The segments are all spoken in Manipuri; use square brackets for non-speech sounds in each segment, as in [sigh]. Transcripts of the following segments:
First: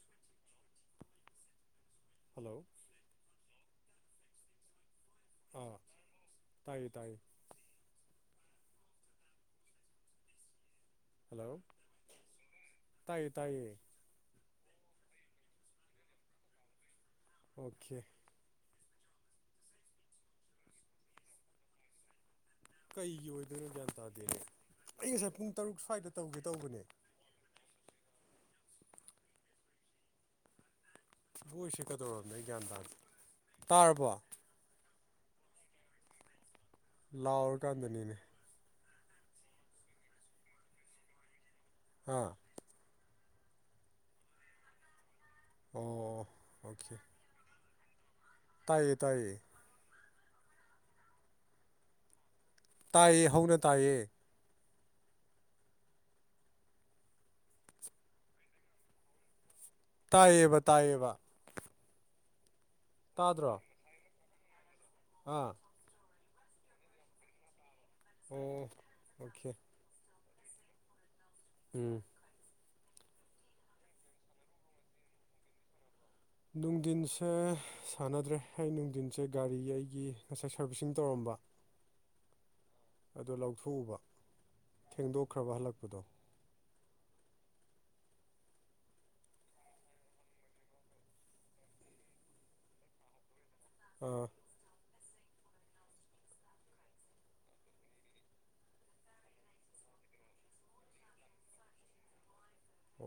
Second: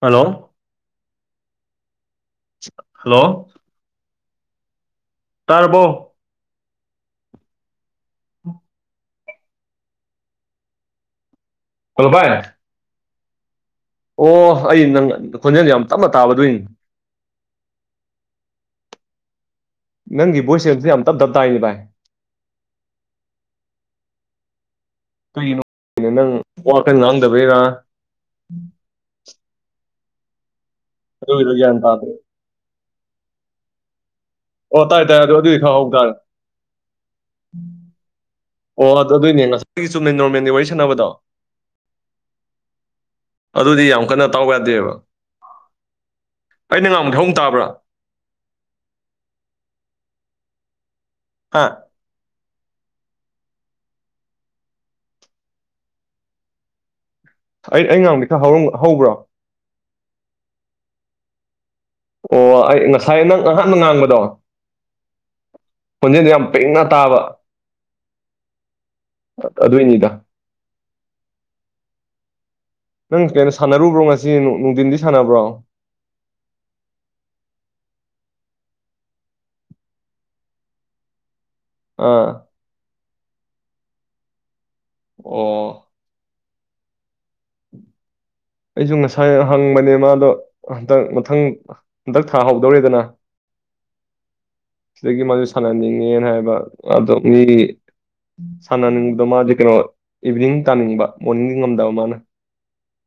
ꯍꯜꯂꯣ ꯍꯜꯂꯣ ꯍꯜꯂꯣ ꯇꯔꯕꯣ ꯇꯥꯏ ꯇꯥꯏ ꯍꯜꯂꯣ ꯍꯂꯣꯚꯥꯏ ꯇꯥꯏꯌꯦ ꯇꯥꯏꯌꯦ ꯑꯣ ꯑꯩ ꯅꯪ ꯈꯣꯟꯖꯦꯜ ꯌꯥꯝ ꯇꯞꯅ ꯇꯥꯕꯗꯣꯏꯅꯤ ꯑꯣꯀꯦ ꯅꯪꯒꯤ ꯕꯣꯏꯁꯤꯡ ꯑꯁꯤ ꯌꯥꯝ ꯇꯞ ꯇꯞ ꯇꯥꯏꯅꯤ ꯚꯥꯏ ꯀꯩ ꯌꯣꯗꯅ ꯌꯥꯗꯗꯅꯦ ꯀꯩꯒꯤꯅꯣꯅꯣ ꯅꯪ ꯋꯥꯈꯟ ꯉꯥꯡꯗꯕꯩꯔꯥ ꯑꯗꯨꯒꯤꯔ ꯒ꯭ꯌꯥꯟ ꯇꯥꯗ꯭ꯔꯦ ꯃꯣꯏꯁꯤꯗꯧ ꯒ꯭ꯌꯥꯟ ꯇꯥ ꯇꯥꯔꯕꯣ ꯄꯠꯇꯥꯏ ꯇꯥꯏꯦ ꯑꯗꯨꯣ ꯑꯗꯨꯗꯤ ꯈꯪꯍꯧꯇꯥꯥꯔꯦ ꯂꯥꯎꯔꯀꯥꯟꯗꯅꯤꯅꯦ ꯑꯣ ꯑꯗꯨ ꯑꯗꯨꯏꯅꯦ ꯉꯁꯥꯏ ꯆꯨꯝꯅ ꯅꯣꯔꯃꯦꯜꯒꯤ ꯋꯥꯔꯤ ꯁꯥꯟꯅꯕꯗꯣ ꯍꯥ ꯑꯗꯨꯗꯤ ꯌꯥꯝ ꯀꯟꯅ ꯇꯥꯎ ꯌꯥꯗꯦꯕ ꯑꯣ ꯑꯩꯅ ꯑꯣꯀꯦ ꯉꯥꯡꯕꯗꯣꯡ ꯇꯥꯕ꯭ꯔꯥ ꯇꯥꯏꯌꯦ ꯇꯥꯏꯌꯦ ꯑꯥ ꯇꯥꯏꯌꯦ ꯍꯧꯅ ꯇꯥꯏꯌꯦ ꯑꯩ ꯑꯩ ꯉꯥꯡꯅꯤ ꯈꯔ ꯍꯧꯕ꯭ꯔꯣ ꯇꯥꯏꯌꯦꯕ ꯇꯥꯏꯌꯦꯕ ꯑꯣ ꯑꯩ ꯉꯁꯥꯏ ꯅꯪ ꯇꯥꯗ꯭ꯔꯣ ꯉꯍꯥꯛꯅ ꯉꯥꯡꯕꯗꯣ ꯑꯥ ꯄꯨꯟꯁꯤꯟꯗ ꯌꯥꯝ ꯄꯤꯛꯅ ꯇꯥꯕ ꯑꯣ ꯑꯣꯀꯦ ꯑꯗꯨꯏꯅꯤꯗ ꯎꯝ ꯅꯪ ꯀꯩꯅꯣ ꯁꯥꯟꯅꯔꯨꯕ꯭ꯔꯣ ꯉꯁꯤ ꯅꯨꯡꯊꯤꯟꯗꯤ ꯁꯥꯟꯅꯕ꯭ꯔꯣ ꯅꯨꯡꯊꯤꯟꯁꯦ ꯁꯥꯟꯅꯗ꯭ꯔꯦ ꯑꯩ ꯅꯨꯡꯊꯤꯟꯁꯦ ꯒꯥꯔꯤ ꯑꯩꯒꯤ ꯉꯁꯥꯏ ꯁꯥꯔꯚꯤꯁꯁꯤꯡ ꯇꯧꯔꯝꯕ ꯑꯥ ꯑꯣ ꯂꯧꯊꯣꯛꯎꯕ ꯊꯦꯡꯗꯣꯛꯈ꯭ꯔꯕ ꯑꯣ ꯍꯜꯂꯛꯄꯗꯣ ꯑꯩꯁꯨ ꯉꯁꯥꯏ ꯍꯪꯕꯅꯦ ꯃꯥꯗꯣ ꯍꯟꯗꯛ ꯃꯊꯪ ꯍꯟꯇꯛ ꯊꯥꯍꯧꯗꯧꯔꯦꯗꯅ ꯑ [unintelligible] [inaudible] ꯁꯤꯗꯒꯤ ꯃꯥꯁ ꯁꯥꯟꯅꯅꯤꯡꯉꯦꯅ ꯍꯥꯏꯕ ꯑꯣ ꯃꯤ ꯁꯥꯟꯅꯅꯤꯡꯕꯗꯣ ꯃꯥꯗꯤ ꯀꯩꯅꯣ ꯏꯚꯤꯅꯤꯡ ꯇꯥꯅꯤꯡꯕ ꯃꯣꯔꯅꯤꯡꯗꯤ ꯉꯝꯗꯕ ꯃꯥꯅ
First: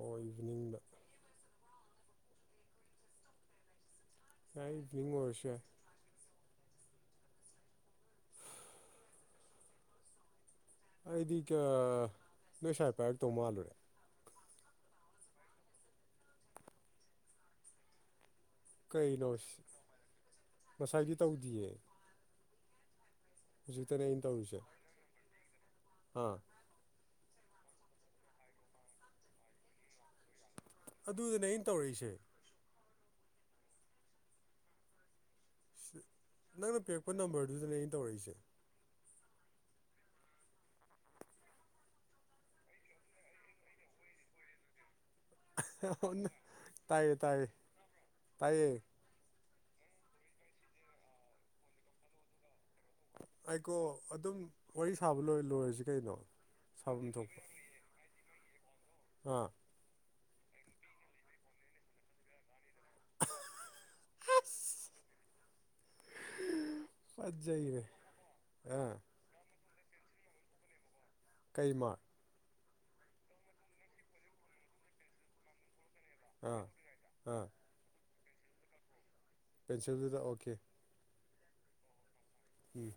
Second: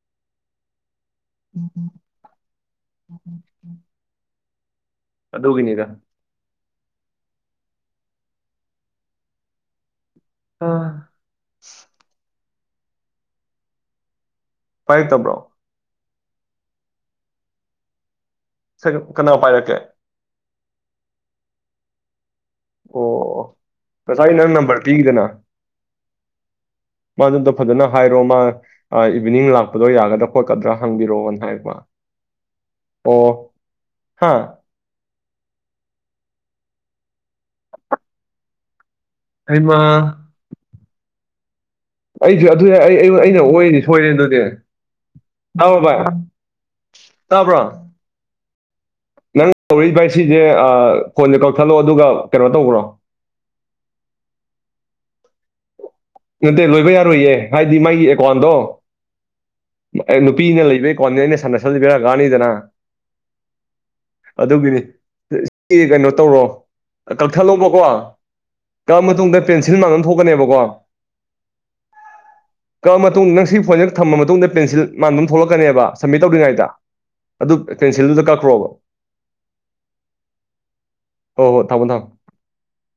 ꯑꯣꯏꯕꯤꯅꯤꯡꯕ ꯎꯝ ꯎꯝ ꯎꯝ ꯎꯝ ꯎꯝ ꯁꯥꯏ ꯑꯗꯨꯒꯤꯅꯤꯗ ꯑ ꯑꯩꯗꯤ ꯅꯣꯏ ꯏꯁꯥꯏꯐꯔ ꯇꯧ ꯃꯥꯜꯂꯨꯔꯦ ꯄꯥꯏꯇꯕ꯭ꯔꯣ ꯀꯅꯥꯣ ꯄꯥꯏꯔꯛꯀꯦ ꯉꯁꯥꯏꯒꯤ ꯇꯧꯗꯤꯌꯦ ꯑꯣ ꯑꯣ ꯍꯧꯖꯤꯛꯇꯅꯦ ꯑꯩꯅ ꯉꯁꯥꯏꯒꯤ ꯅꯪ ꯇꯧꯔꯤꯁꯦ ꯅꯝꯕꯔ ꯄꯤꯈꯤꯗꯅ ꯑꯥ ꯃꯥꯗꯨꯝꯗꯣ ꯐꯖꯅ ꯍꯥꯏꯔꯣ ꯃꯥ ꯏꯚꯤꯅꯤꯡ ꯂꯥꯛꯄꯗꯣ ꯌꯥꯒꯗ꯭ꯔꯥ ꯊꯣꯛꯀꯗ꯭ꯔꯥ ꯍꯪꯕꯤꯔꯛꯑꯣꯅ ꯑꯗꯨꯗꯅꯦ ꯑꯩꯅ ꯍꯥꯏꯕ ꯇꯧꯔꯛꯏꯁꯦ ꯑꯣ ꯍꯥꯥ ꯅꯪꯅ ꯄꯤꯔꯛꯄ ꯅꯝꯕꯔꯗꯨꯗꯅꯦ ꯑꯩꯅ ꯇꯧꯔꯛꯏꯁꯦ ꯍꯥꯏꯩꯃ ꯑꯩꯁꯨ ꯑꯗꯨ ꯑꯩ ꯑꯩꯅ ꯑꯣꯏꯗꯤ ꯁꯣꯏꯔꯦ ꯑꯗꯨꯗꯤ ꯇꯥꯕ꯭ꯔꯣꯕꯥꯏ ꯇꯥꯏꯌꯦ ꯇꯥꯏꯌꯦ ꯇꯥꯕ꯭ꯔꯣ ꯇꯥꯏꯌꯦ ꯉꯪ ꯇꯧꯔꯛ ꯚꯥꯏ ꯁꯤꯁꯦ ꯐꯣꯟꯗ ꯀꯛꯊꯠꯂꯛꯣ ꯑꯗꯨꯒ ꯀꯩꯅꯣ ꯇꯧꯕ꯭ꯔꯣ ꯑꯩꯀꯣ ꯑꯗꯨꯝ ꯋꯥꯔꯤ ꯁꯥꯕ ꯂꯣꯏ ꯂꯣꯏꯔꯁꯤ ꯀꯩꯅꯣ ꯅꯠꯇꯦ ꯂꯣꯏꯕ ꯌꯥꯔꯣꯏꯌꯦ ꯍꯥꯏꯗꯤ ꯃꯥꯒꯤ ꯑꯦꯀꯥꯎꯟꯗꯣ ꯑ ꯑꯦ ꯅꯨꯄꯤꯅ ꯂꯩꯕꯩ ꯀꯣꯅꯤ ꯑꯩꯅ ꯁꯅꯁꯟꯕꯤ ꯀꯅꯤꯗꯅ ꯑꯗꯨꯒꯤꯅꯤ ꯁꯤ ꯀꯩꯅꯣ ꯇꯧꯔꯣ ꯀꯛꯊꯠꯂꯣꯕꯀꯣ ꯐꯖꯩꯔꯦ ꯑꯥ ꯀꯛꯑ ꯃꯇꯨꯡꯗ ꯄꯦꯟꯁꯤꯜ ꯃꯥꯡ ꯑꯃ ꯊꯣꯛꯀꯅꯦꯕꯀꯣ ꯀꯩꯃꯥꯔ ꯀꯛ ꯃꯇꯨꯡ ꯅꯪ ꯁꯤ ꯐꯣꯏꯁ ꯊꯝꯃ ꯃꯇꯨꯡꯗ ꯄꯦꯟꯁꯤꯜ ꯃꯥꯟꯗꯨꯝ ꯊꯣꯛꯂꯛꯀꯅꯦꯕ ꯁꯝꯃꯤꯠ ꯑꯥ ꯇꯧꯗ꯭ꯔꯤꯉꯩꯗ ꯑꯥ ꯑꯗꯨ ꯀꯦꯟꯁꯤꯜꯗꯨꯗ ꯀꯛꯈ꯭ꯔꯣꯕ ꯄꯦꯟꯁꯤꯜꯗꯨꯗ ꯑꯣꯀꯦ ꯍꯣꯏ ꯍꯣ ꯊꯥꯃꯣ ꯊꯝꯃꯣ ꯎꯝ